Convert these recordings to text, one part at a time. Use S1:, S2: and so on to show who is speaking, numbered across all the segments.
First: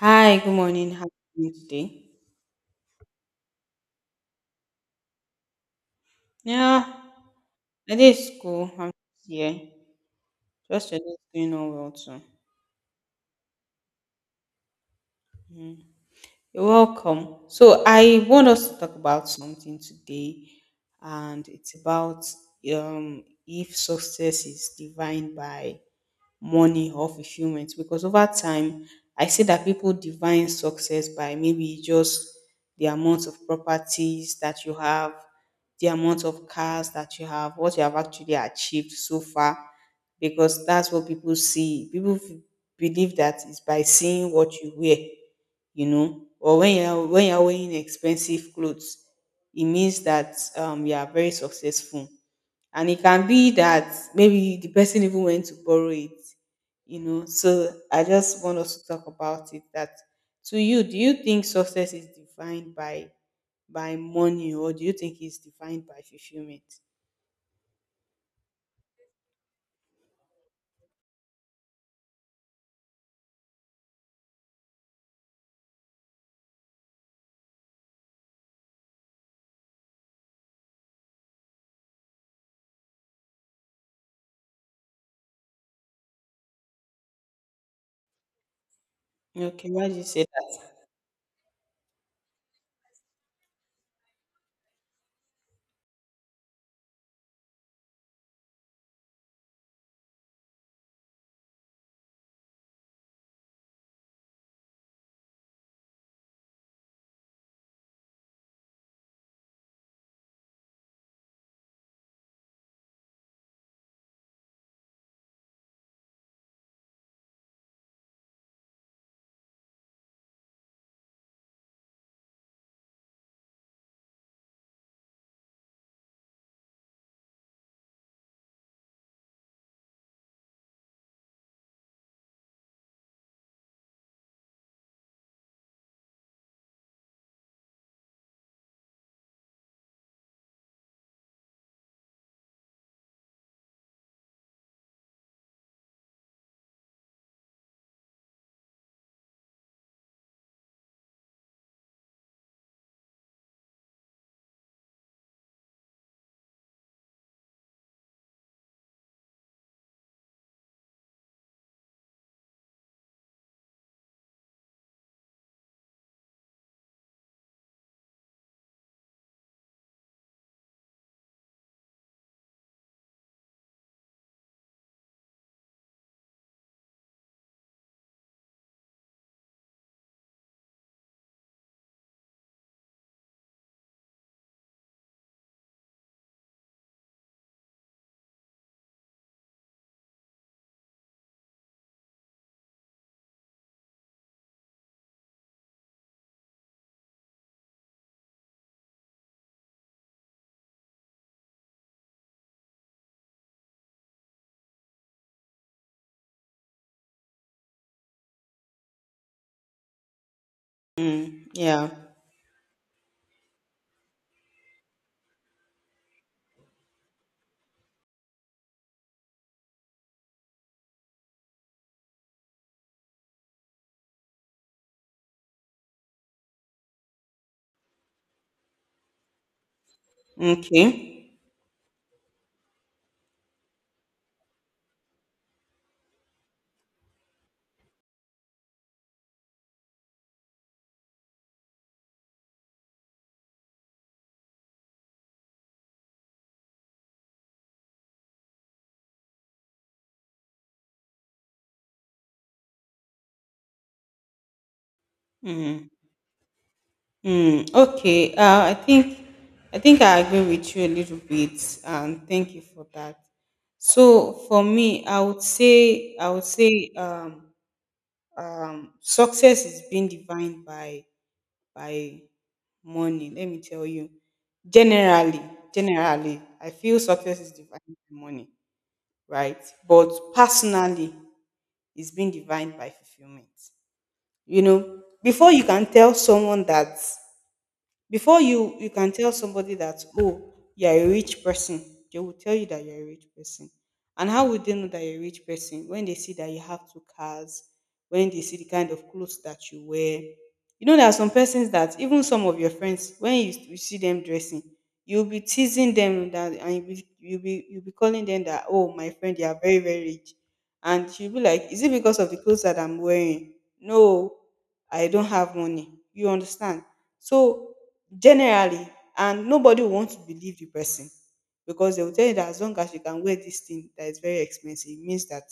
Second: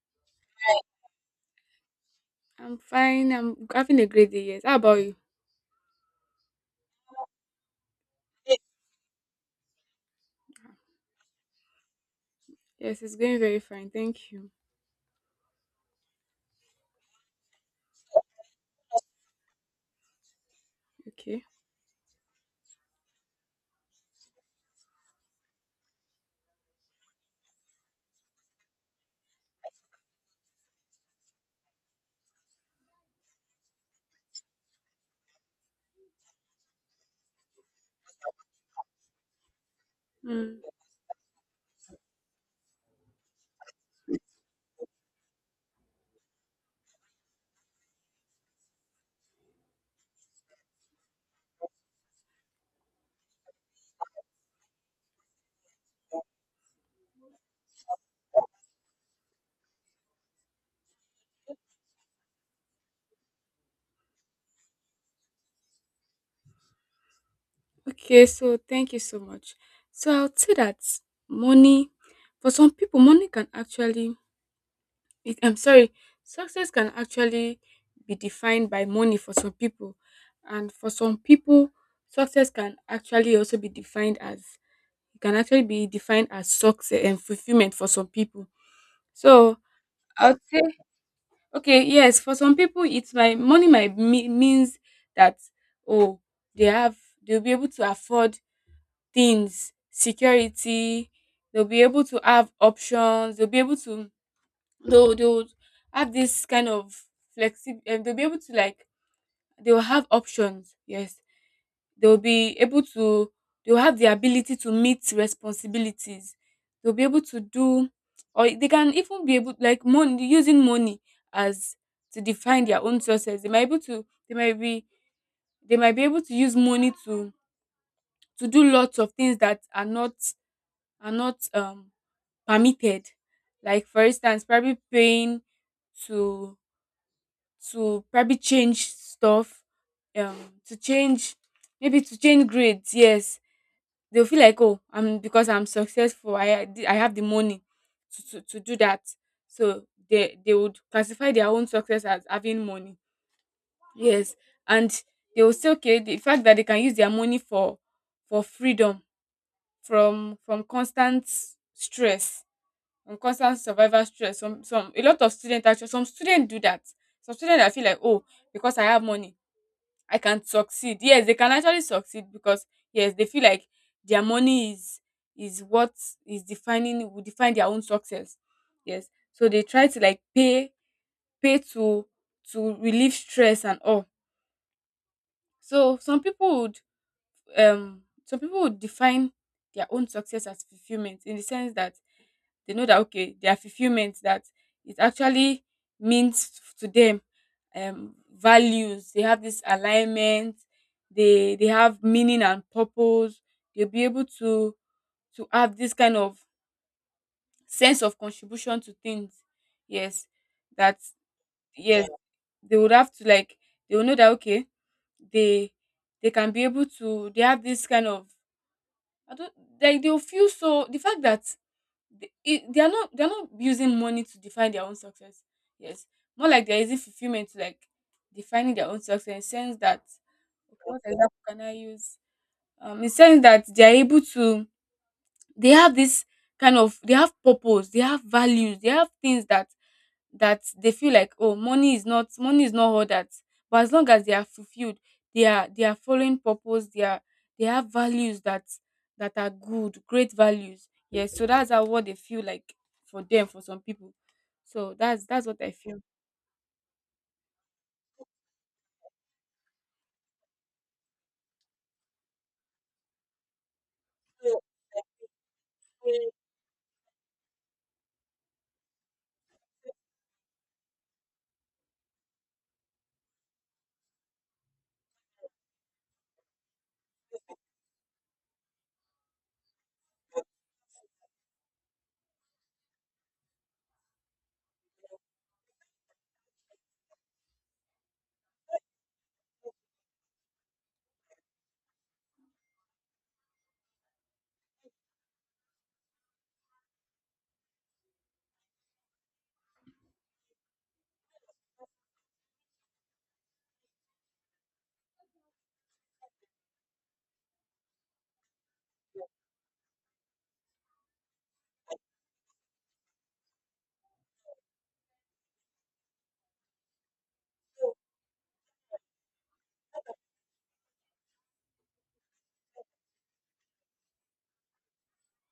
S1: Hi, good morning. How are you doing today?
S2: I'm fine. I'm having a great day. Yes. How about you?
S1: Yeah, I did school. I'm just here. Just today is going on well too.
S2: Yes, it's going very fine. Thank you.
S1: Hmm. You're welcome. So I want us to talk about something today,
S2: Okay.
S1: and it's about if success is defined by money or fulfillment. Because over time, I see that people define success by maybe just the amount of properties that you have, the amount of cars that you have, what you have actually achieved so far.
S2: Mm.
S1: Because that's what people see. Believe that it's by seeing what you wear, you know, or when you're wearing expensive clothes, it means that you are very successful. And it can be that maybe the person even went to borrow it, you know. So I just want us to talk about it. That to you, do you think success is defined by money, or do you think it's defined by fulfillment?
S2: Okay. So thank you so much. So I'll say that money, for some people, money can actually. It, I'm sorry. Success can actually be defined by money for some people, and for some people, success can actually also be defined as it can actually be defined as success and fulfillment for some people. So
S1: Okay, why did you say
S2: I'll say
S1: that?
S2: Okay, yes, for some people it's my money might means that oh they have they'll be able to afford things, security, they'll be able to have options, they'll be able to they'll have this kind of flexi, and they'll be able to like they'll have options, yes they'll be able to they'll have the ability to meet responsibilities, they'll be able to do, or they can even be able like money using money as to define their own sources, they might able to they might be able to use money to do lots of things that are not permitted, like for instance probably paying to to probably change stuff, um to change, maybe to change grades, yes. They'll feel like, "Oh, I'm because I'm successful, I have the money to do that." So they would classify their own success as having money. Yes, and they will say, okay, the fact that they can use their money for freedom from constant stress, from constant survival stress. Some a lot of students actually some students do that. Some students I feel like, oh, because I have money, I can succeed. Yes, they can actually succeed because yes, they feel like their money is what is defining will define their own success. Yes. So they try to like pay to relieve stress and all. So some people would define their own success as fulfillment, in the sense that they know that okay their fulfillment that it actually means to them values, they have this alignment, they have meaning and purpose, they'll be able to have this kind of sense of contribution to things, yes, that
S1: Mm, yeah.
S2: yes they would have to like they will know that okay they they can be able to they have this kind of I don't like they'll feel so the fact that they are not they're not using money to define their own success. Yes. More like there isn't using fulfillment to like defining their own success in sense that okay,
S1: Okay.
S2: what example can I use? In sense that they're able to they have this kind of they have purpose, they have values, they have things that that they feel like oh money is not all that but as long as they are fulfilled they are following purpose, they are they have values that that are good great values, yes, so that's how what they feel like for them for some people, so that's what I
S1: Mm.
S2: feel.
S1: Hmm. Okay. I think I agree with you a little bit, and thank you for that. So for me, I would say success is being defined by by money. Let me tell you, generally, I feel success is defined by money, right? But personally, it's being defined by fulfillment. You know, Before you can tell somebody that, oh, you're a rich person, they will tell you that you're a rich person. And how would they know that you're a rich person when they see that you have two cars, when they see the kind of clothes that you wear? You know, there are some persons that, even some of your friends, when you see them dressing, you'll be teasing them, that and you'll be calling them that, oh, my friend, you are very, very rich. And she'll be like, is it because of the clothes that I'm wearing? No, I don't have money, you understand? So, generally, and nobody will want to believe the person, because they will tell you that as long as you can wear this thing that is very expensive, it means that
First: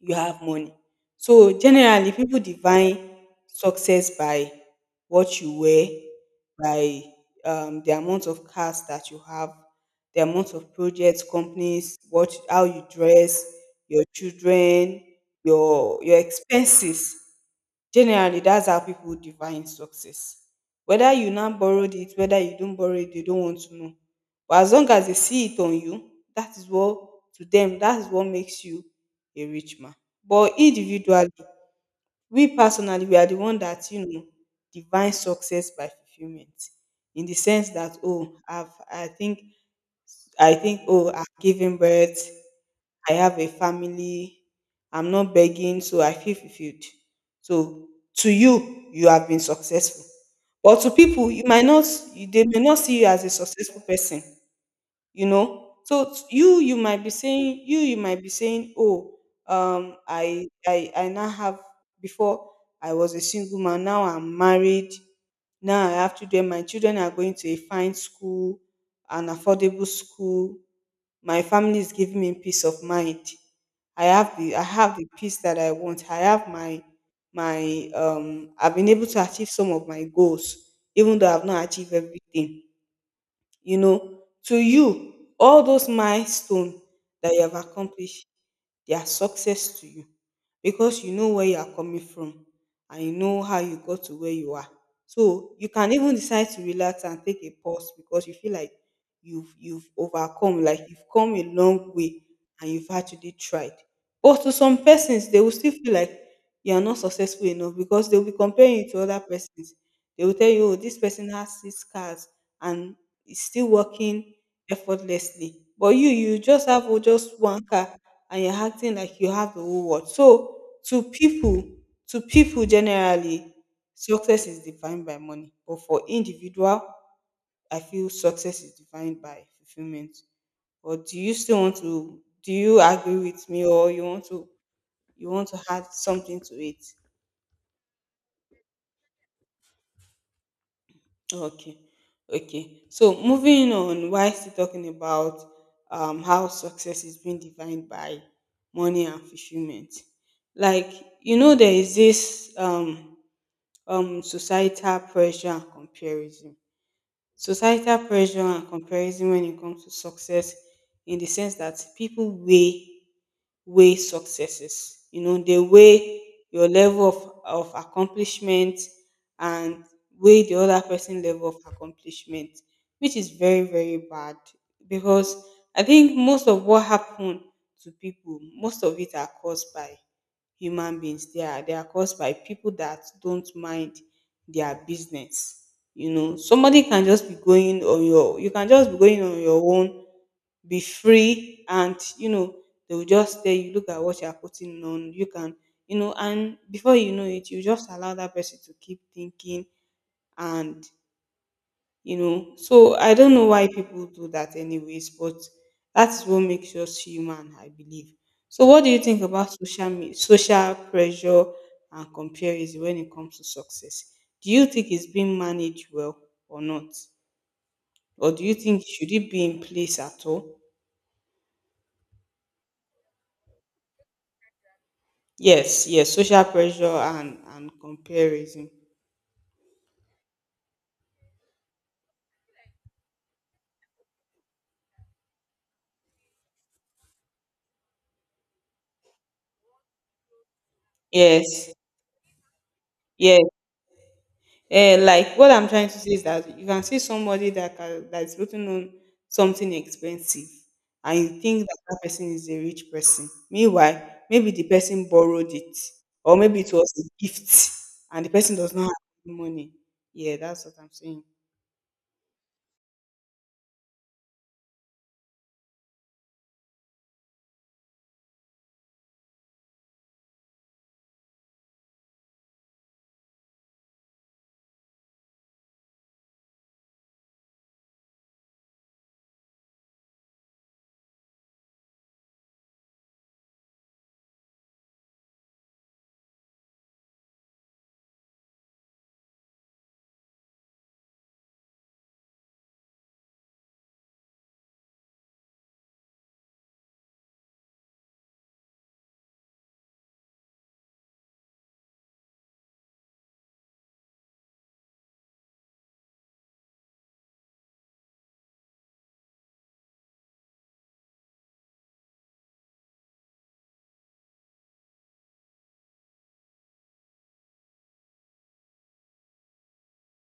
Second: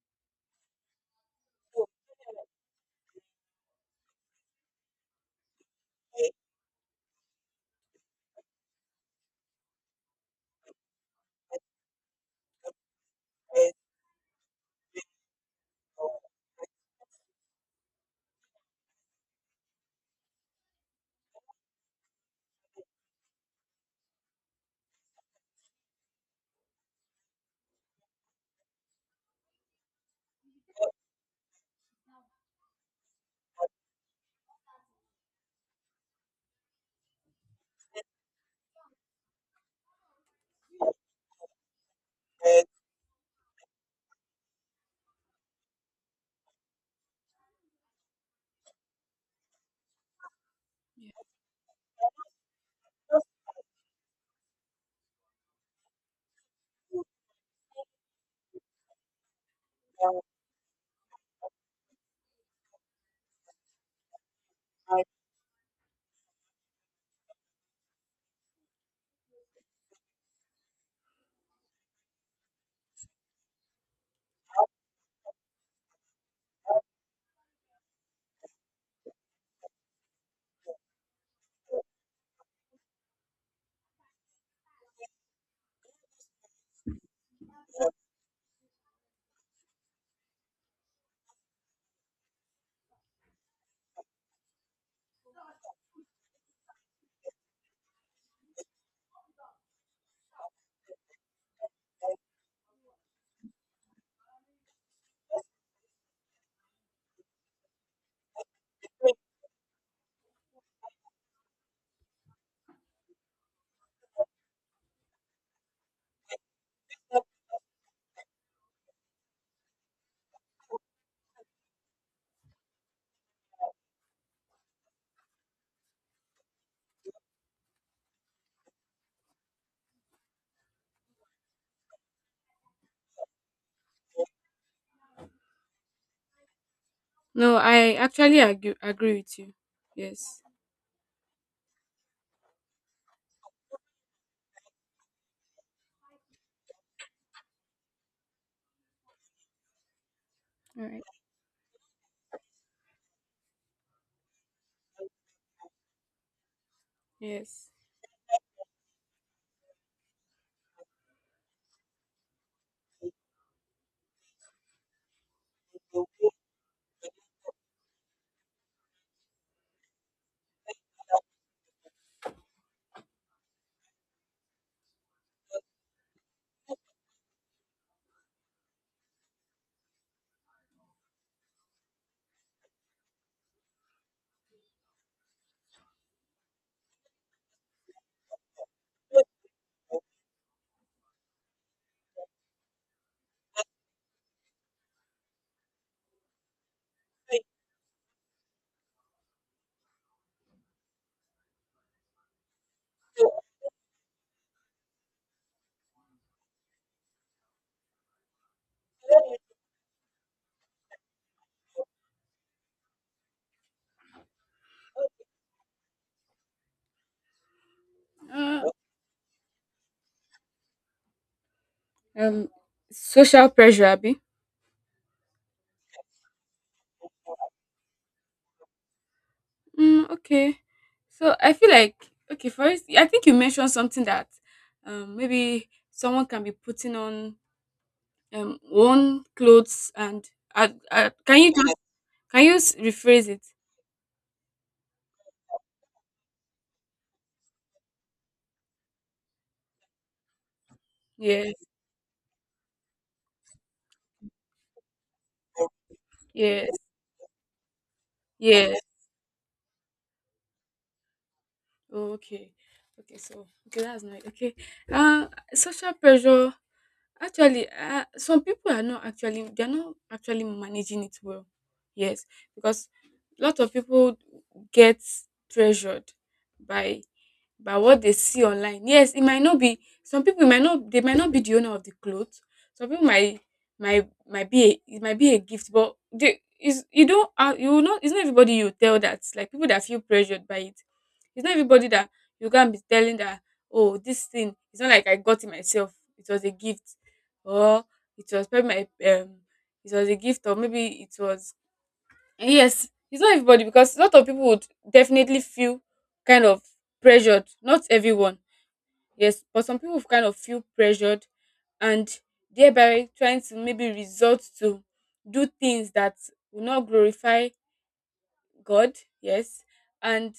S1: you have money. So generally, people define success by what you wear, by the amount of cars that you have, the amount of projects, companies, what how you dress, your children, your expenses. Generally, that's how people define success. Whether you now borrowed it, whether you don't borrow it, they don't want to know. But as long as they see it on you, that is what, to them, that is what makes you a rich man. But individually, we personally, we are the one that, you know, define success by fulfillment, in the sense that, oh, I've, I think, oh, I've given birth, I have a family, I'm not begging, so I feel fulfilled. So to you, you have been successful. But to
S2: Yeah.
S1: people, you might not, they may not see you as a successful person, you know. So it's, you might be saying, you might be saying, oh, I now have, before, I was a single man, now I'm married, now I have children, my children are going to a fine school, an affordable school, my family is giving me peace of mind, I have the peace that I want, I have my I've been able to achieve some of my goals, even though I've not achieved everything, you know. To you, all those milestones that you have accomplished, their success to you, because you know where you are coming from, and you know how you got to where you are. So you can even decide to relax and take a pause, because you feel like you've overcome, like you've come a long way, and you've actually tried. But to some persons, they will still feel like you are not successful enough, because they'll be comparing you to other persons. They will tell you, oh, this person has six cars and is still working effortlessly. But you just have, oh, just one car, and you're acting like you have the whole world. So to people, generally, success is defined by money. But for individual, I feel success is defined by fulfillment. Or do you still want to, do you agree with me, or you want to add something to it?
S2: No, I actually agree with you. Yes.
S1: Okay. Okay. So moving on, why still talking about how success is being defined by money and fulfillment?
S2: All
S1: Like,
S2: right.
S1: you know, there is this societal pressure and comparison.
S2: Yes.
S1: Societal pressure and comparison when it comes to success, in the sense that people weigh successes. You know, they weigh your level of accomplishment, and weigh the other person level of accomplishment, which is very, very bad, because I think most of what happened to people, most of it are caused by human beings. They are caused by people that don't mind their business. You know, somebody can just be going on your, you can just be going on your own, be free, and, you know, they will just tell you, look at what you're putting on. You can, you know, and before you know it, you just allow that person to keep thinking and, you know. So I don't know why people do that, anyways, but that's what makes us human, I believe. So, what do you think about social pressure and comparison when it comes to success? Do you think it's being managed well or not, or do you
S2: uh,
S1: think should it be in place at all?
S2: um Social pressure abi.
S1: Yes, yes, social pressure and comparison.
S2: Mm, okay. So I feel like okay, first, I think you mentioned something that maybe someone can be putting on one clothes, and can you
S1: Yes,
S2: just can you rephrase
S1: yes.
S2: it?
S1: Eh, like what I'm trying to say is that you can see somebody that that is putting on something expensive, and you think
S2: Yes,
S1: that that person is a rich person. Meanwhile, maybe the person borrowed it, or maybe
S2: yes,
S1: it was a gift, and the person does
S2: yes.
S1: not have the money. Yeah, that's what I'm saying.
S2: Oh, okay. Okay, so okay, that's nice. Okay. Uh Social pressure actually some people are not actually they're not actually managing it well. Yes, because a lot of people get pressured by by what they see online. Yes, it might not be some people might not they might not be the owner of the clothes. Some people might be a, it might be a gift, but they is you don't you will not it's not everybody you tell that like people that feel pressured by it. It's not everybody that you can be telling that oh this thing it's not like I got it myself. It was a gift or it was probably my it was a gift or maybe it was Yes, it's not everybody because a lot of people would definitely feel kind of pressured. Not everyone, yes, but some people kind of feel pressured, and thereby trying to maybe resort to do things that will not glorify God, yes, and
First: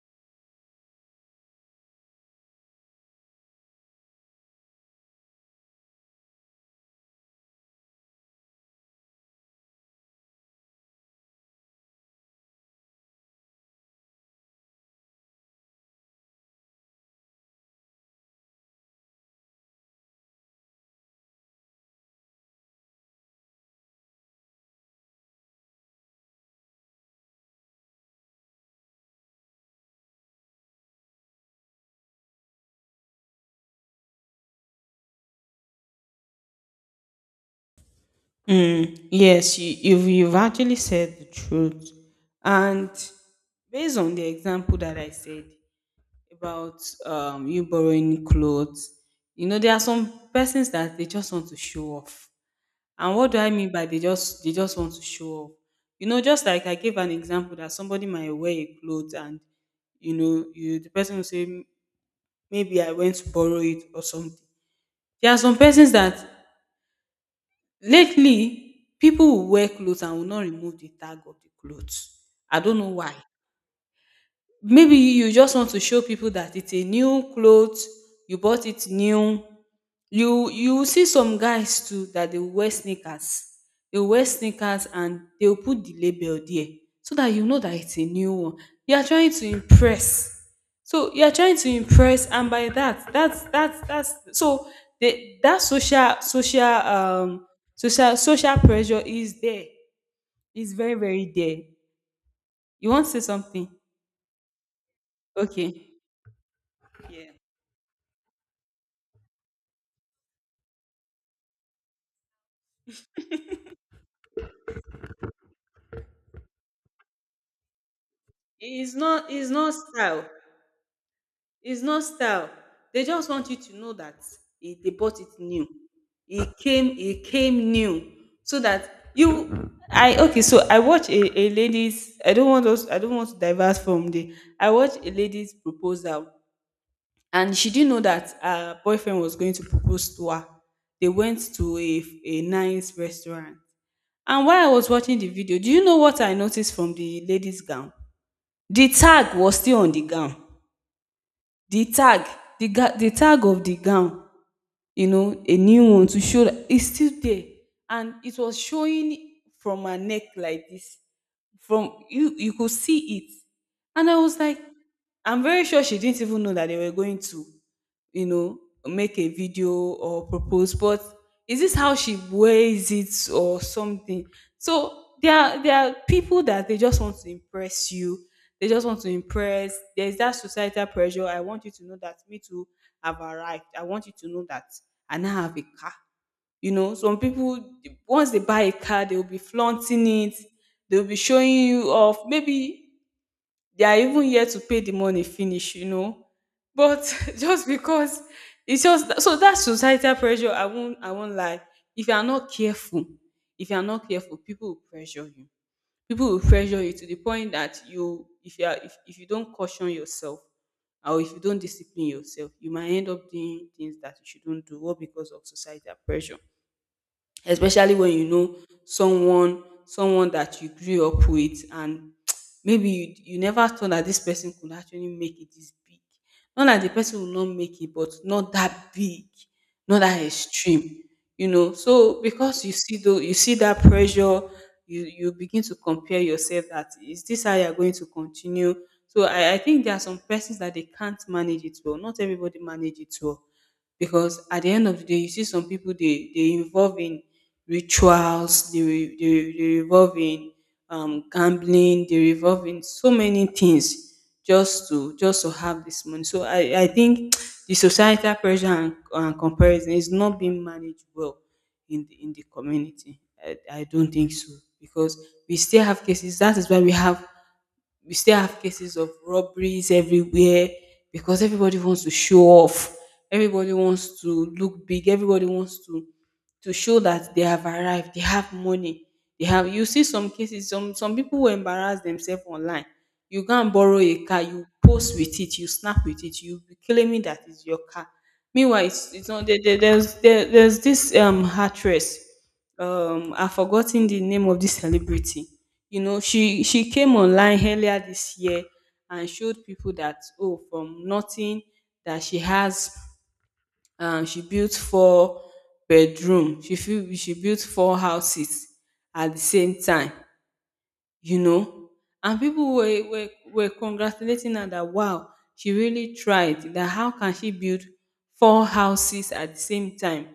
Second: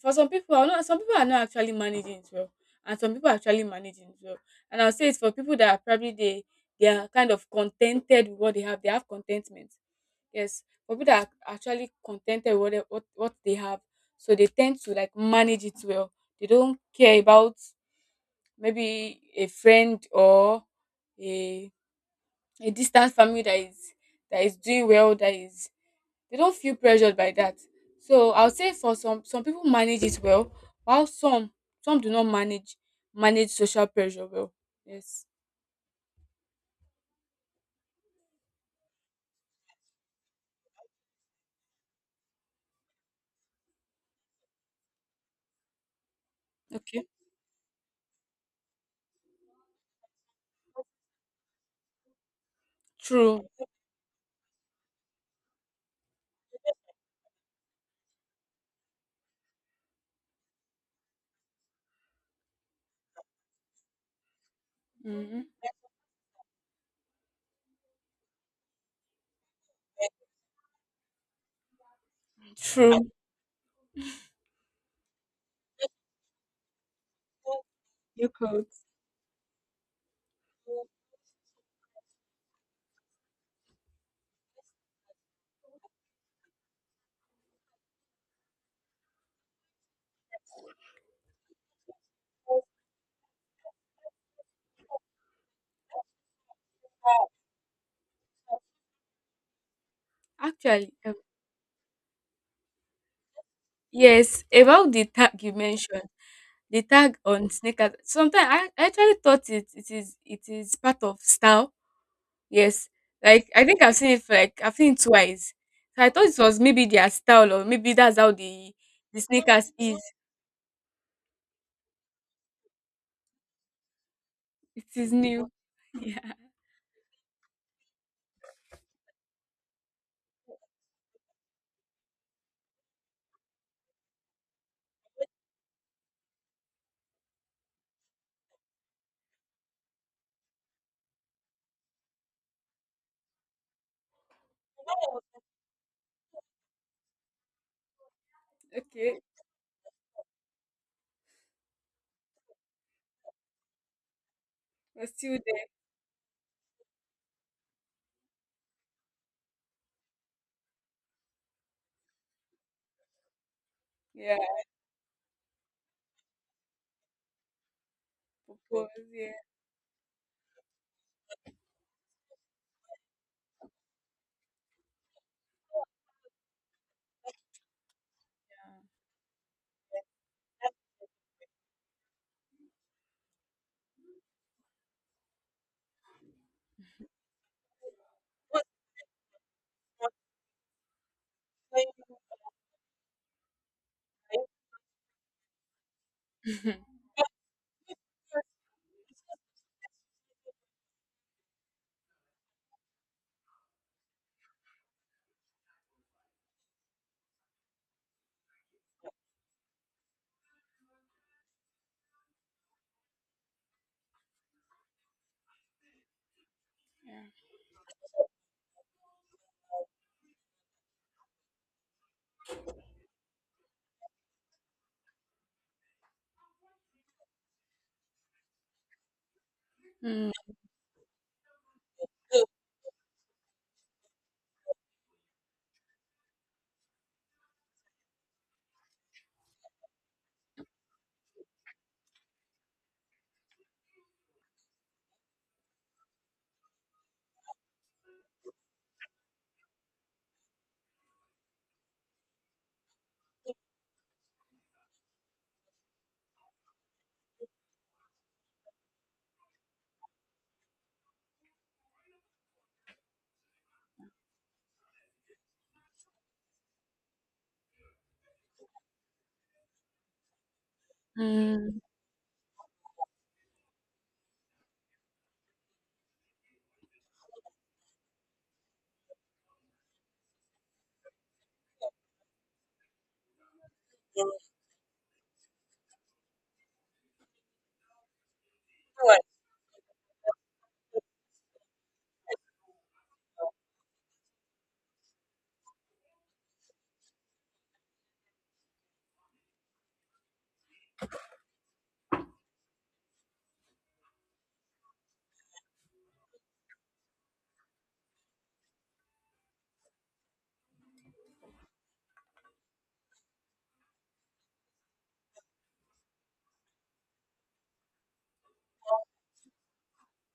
S2: for some people are not some people are not actually managing it well, and some people are actually managing it well, and I'll say it's for people that are probably they are kind of contented with what they have, they have contentment, yes, for people that are actually contented with what, what they have, so they tend to like manage it well, they don't care about maybe a friend or a a distant family that is doing well that is they don't feel pressured by that. So I will say for some people manage it well, while some do not manage social pressure well. Yes.
S1: Mm, yes, you've actually said the truth. And based on the example that I said, about
S2: Okay.
S1: you borrowing clothes. You know, there are some persons that they just want to show off. And what do
S2: True.
S1: I mean by they just want to show off? You know, just like I gave an example that somebody might wear a clothes and, you know, you the person will say, "Mm, maybe I went to borrow it or something." There are
S2: Hmm.
S1: some persons that lately people will wear clothes and will not remove the tag of the clothes. I don't know
S2: True.
S1: why. Maybe you just want to show people that it's a new clothes, you bought it new. You see some guys too that they wear sneakers, and they'll put the label there, so that you know that it's a new one. You are trying to impress. So you are trying to impress, and by that, that's so the, that social pressure is there. It's
S2: Actually,
S1: very, very there. You want to say something?
S2: yes. About the tag you
S1: Okay,
S2: mentioned, the tag
S1: yeah.
S2: on sneakers. Sometimes I actually thought it is it is part of style. Yes. Like I think I've seen it for, like I've seen it twice. So I thought it was maybe their style, or maybe that's how
S1: It's
S2: the
S1: not,
S2: sneakers is.
S1: style. It's not style. They just want you to know that it,
S2: It
S1: they
S2: is
S1: bought it
S2: new.
S1: new.
S2: Yeah.
S1: It came new. So that you, I, okay, so I watch a lady's, I don't want us, I don't want to diverse from the, I watch a lady's proposal, and she didn't know that her boyfriend was going to propose to her. They went to a nice restaurant. And while I was watching the video, do you know what I noticed from the lady's gown? The
S2: Okay,
S1: tag was still on the gown. The tag, the, the tag of the gown, you
S2: we're still
S1: know, a
S2: there.
S1: new one, to show that it's still there. And it was showing from her neck like this. From, you could see it. And I was
S2: Yeah,
S1: like, I'm very sure she didn't even know that they were going to, you know,
S2: propose.
S1: make a
S2: Yeah,
S1: video or propose. But is this how she wears it or something? So there are people that they just want to impress you. They just want to impress. There's that societal pressure. I want you to know that me too have arrived. I want you to know that. I now have a car. You know, some people, once they buy a car, they will be flaunting it, they'll be showing you off. Maybe they are even here to pay the money finish, you know. But just because it's just that, so that societal pressure, I won't, lie. If you are not careful, people will pressure you, to the point that you if you are if you don't caution yourself, or if you don't discipline yourself, you might end up doing things that you shouldn't do, all because of societal pressure.
S2: yeah.
S1: Especially when you know, someone that you grew up with, and maybe you never thought that this person could actually make it this big. Not that the person will not make it, but not that big, not that
S2: Mm,
S1: extreme. You know, so because you see, though you see that pressure, you begin to compare yourself, that is this how you're going to continue? So I think there are some persons that they can't manage it well. Not everybody manage it well, because at the end of the day you see some people, they involve in rituals, they revolve in gambling, they revolve in so many things, just to have this money. So I think the societal pressure and comparison is not being managed well in the community. I don't think so, because we still have cases. That is why we have, we still have cases of robberies everywhere, because everybody
S2: mm.
S1: wants to show off. Everybody wants to look big. Everybody wants to show that they have arrived, they have money, they have. You see some cases, some people will embarrass themselves online. You go and borrow a car, you post with it, you snap with it, you be claiming that it's your car. Meanwhile, it's not there, there's this actress. I've forgotten the name of this celebrity. You know, she came online earlier this year and showed people that, oh, from nothing, that she has, she built four bedroom, she built four houses at the same time, you know. And people were congratulating her, that wow, she really tried, that how can she build four houses at the same time?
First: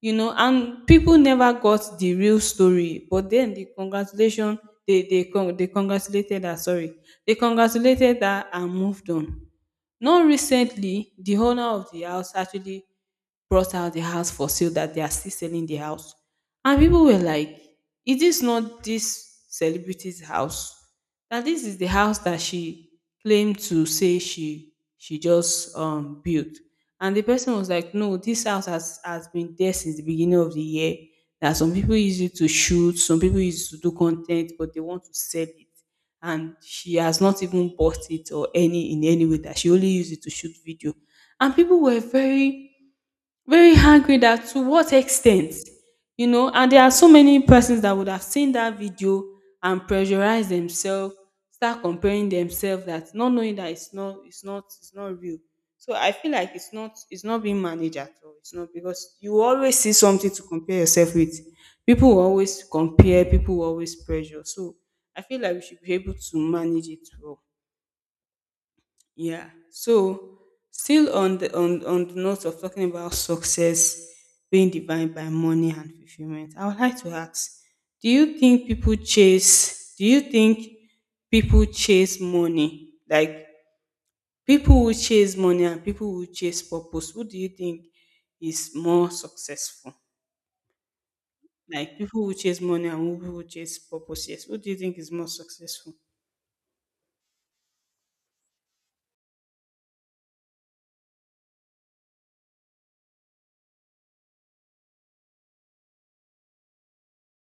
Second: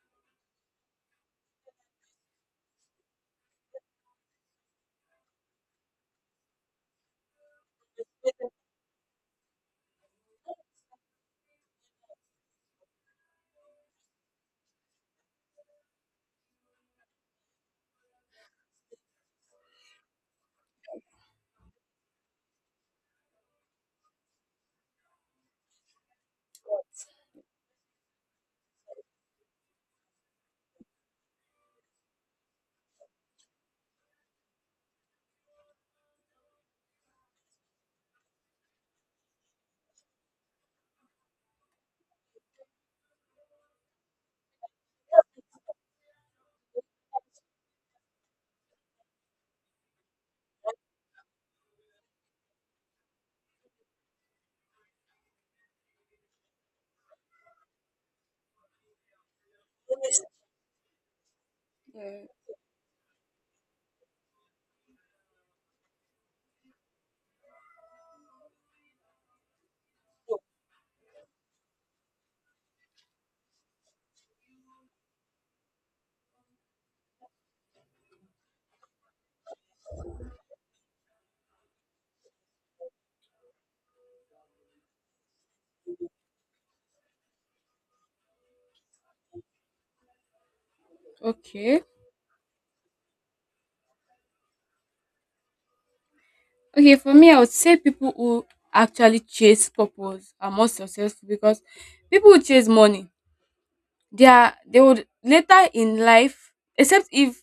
S1: You know, and people never got the real story, but then the congratulation, they congratulated her, sorry, they congratulated her and moved on. Not recently, the owner of the house actually brought out the house for sale, that they are still selling the house. And people were like, is this not this celebrity's house? That this is the house that she claimed to say she just built. And the person was like, no, this house has been there since the beginning of the year. That some people use it to shoot, some people use it to do content, but they want to sell it, and she has not even bought it or any in any way, that she only used it to shoot video. And people were very, very angry that to what extent. You know, and there are so many persons that would have seen that video and pressurize themselves, start comparing themselves, that not knowing that it's not real. So I feel like it's not being managed at all, it's not, because you always see something to compare yourself with. People
S2: Yeah.
S1: will always compare, people will always pressure. So I feel like we should be able to manage it well. Yeah. So still on the note of talking about success being defined by money and fulfillment, I would like to ask, do you think people chase money? Like people who chase money and people who chase purpose, who do you think is more successful?
S2: Okay.
S1: Like people who chase money and people who chase purpose, yes. Who do you think is more successful?
S2: Okay, for me, I would say people who actually chase purpose are more successful because people who chase money, they are they would later in life, except if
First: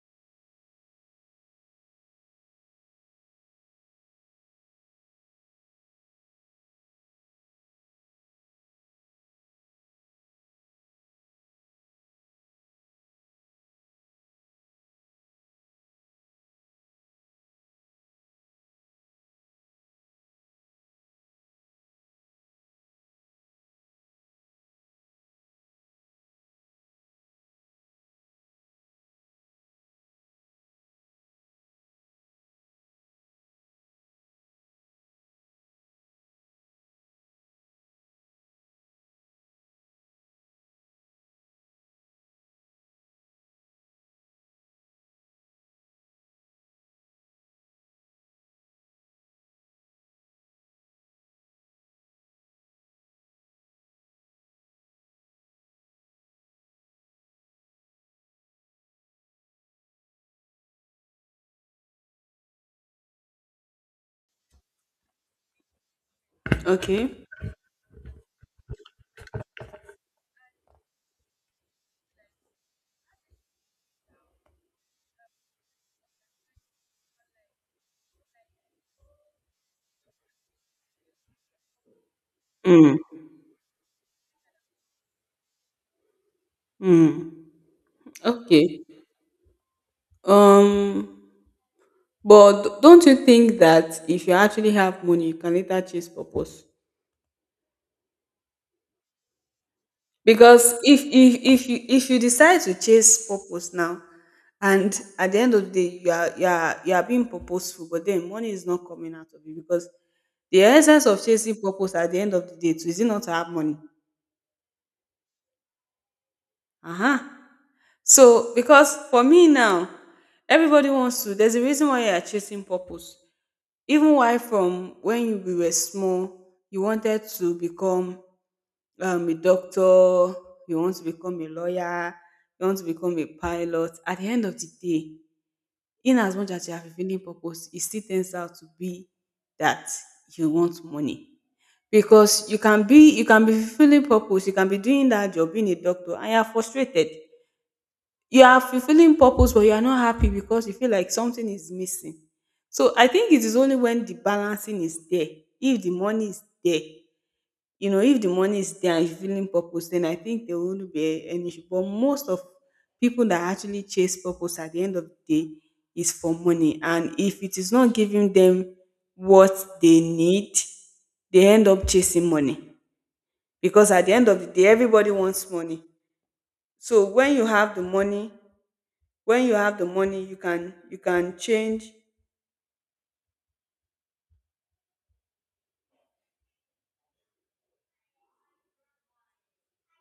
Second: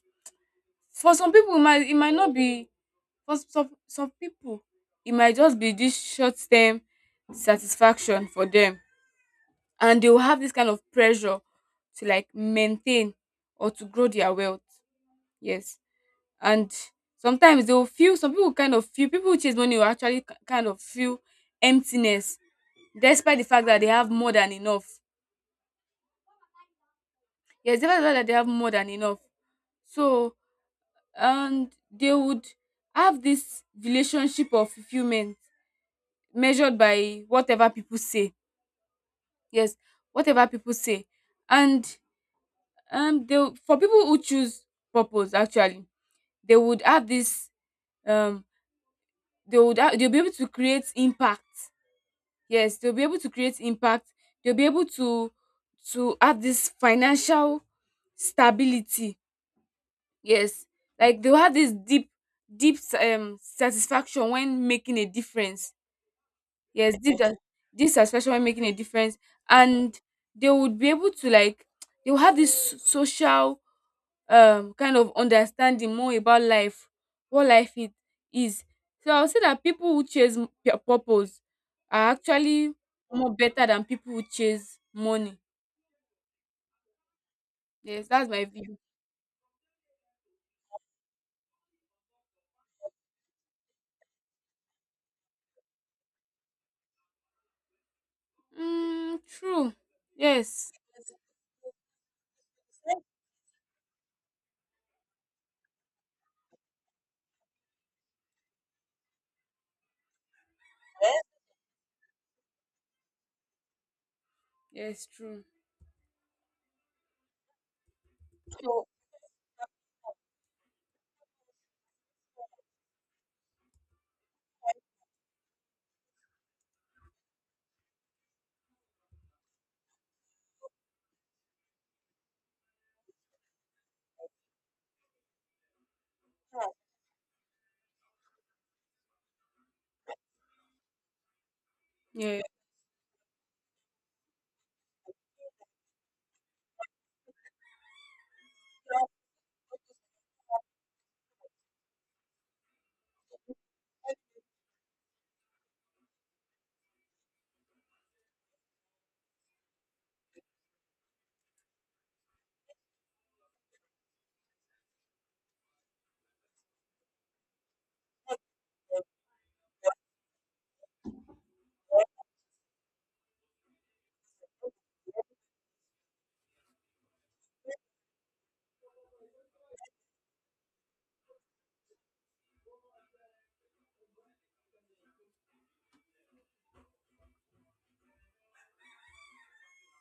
S2: for some people it might not be for some people, it might just be this short term satisfaction for them. And they will have this kind of pressure to like maintain or to grow their wealth. Yes, and sometimes they will feel some people kind of feel people who chase money will actually kind of feel emptiness despite the fact that they have more than enough. Yes, despite the fact that they have more than enough. So and they would have this relationship of fulfillment measured by whatever people say. Yes, whatever people say, and they for people who choose purpose actually they would have this um they would they'll be able to create impact, yes they'll be able to create impact, they'll be able to have this financial stability, yes, like they'll have this deep satisfaction when making a difference, yes
S1: Okay.
S2: deep satisfaction when making a difference, and they would be able to like they will have this social kind of understanding more about life, what life it is, so I'll say that people who chase their purpose are actually
S1: Mm.
S2: more better than people who chase money,
S1: Mm.
S2: yes that's my view.
S1: Okay. Um But don't you think that if you actually have money, you can later chase purpose?
S2: Mm, true. Yes.
S1: Because if you decide to chase purpose now, and at the end of the day you are being purposeful, but then money is not coming out of you, because the essence of chasing purpose at the end of the day too, is it not to have money?
S2: Yes, true.
S1: Uh-huh. So because for me now, everybody wants to. There's a reason why you are chasing purpose. Even while from when you we were small, you wanted to become a doctor, you want to become a lawyer, you want to become a pilot. At the end of the day, in as much as you are fulfilling purpose, it still turns out to be that you want money.
S2: Yeah.
S1: Because you can be fulfilling purpose, you can be doing that job, being a doctor, and you are frustrated, you are fulfilling purpose but you are not happy because you feel like something is missing. So I think it is only when the balancing is there, if the money is there, you know, if the money is there and you feeling purpose, then I think there won't be any issue. But most of people that actually chase purpose at the end of the day is for money, and if it is not giving them what they need, they end up chasing money, because at the end of the day everybody wants money. So when you have the money, you can, you can change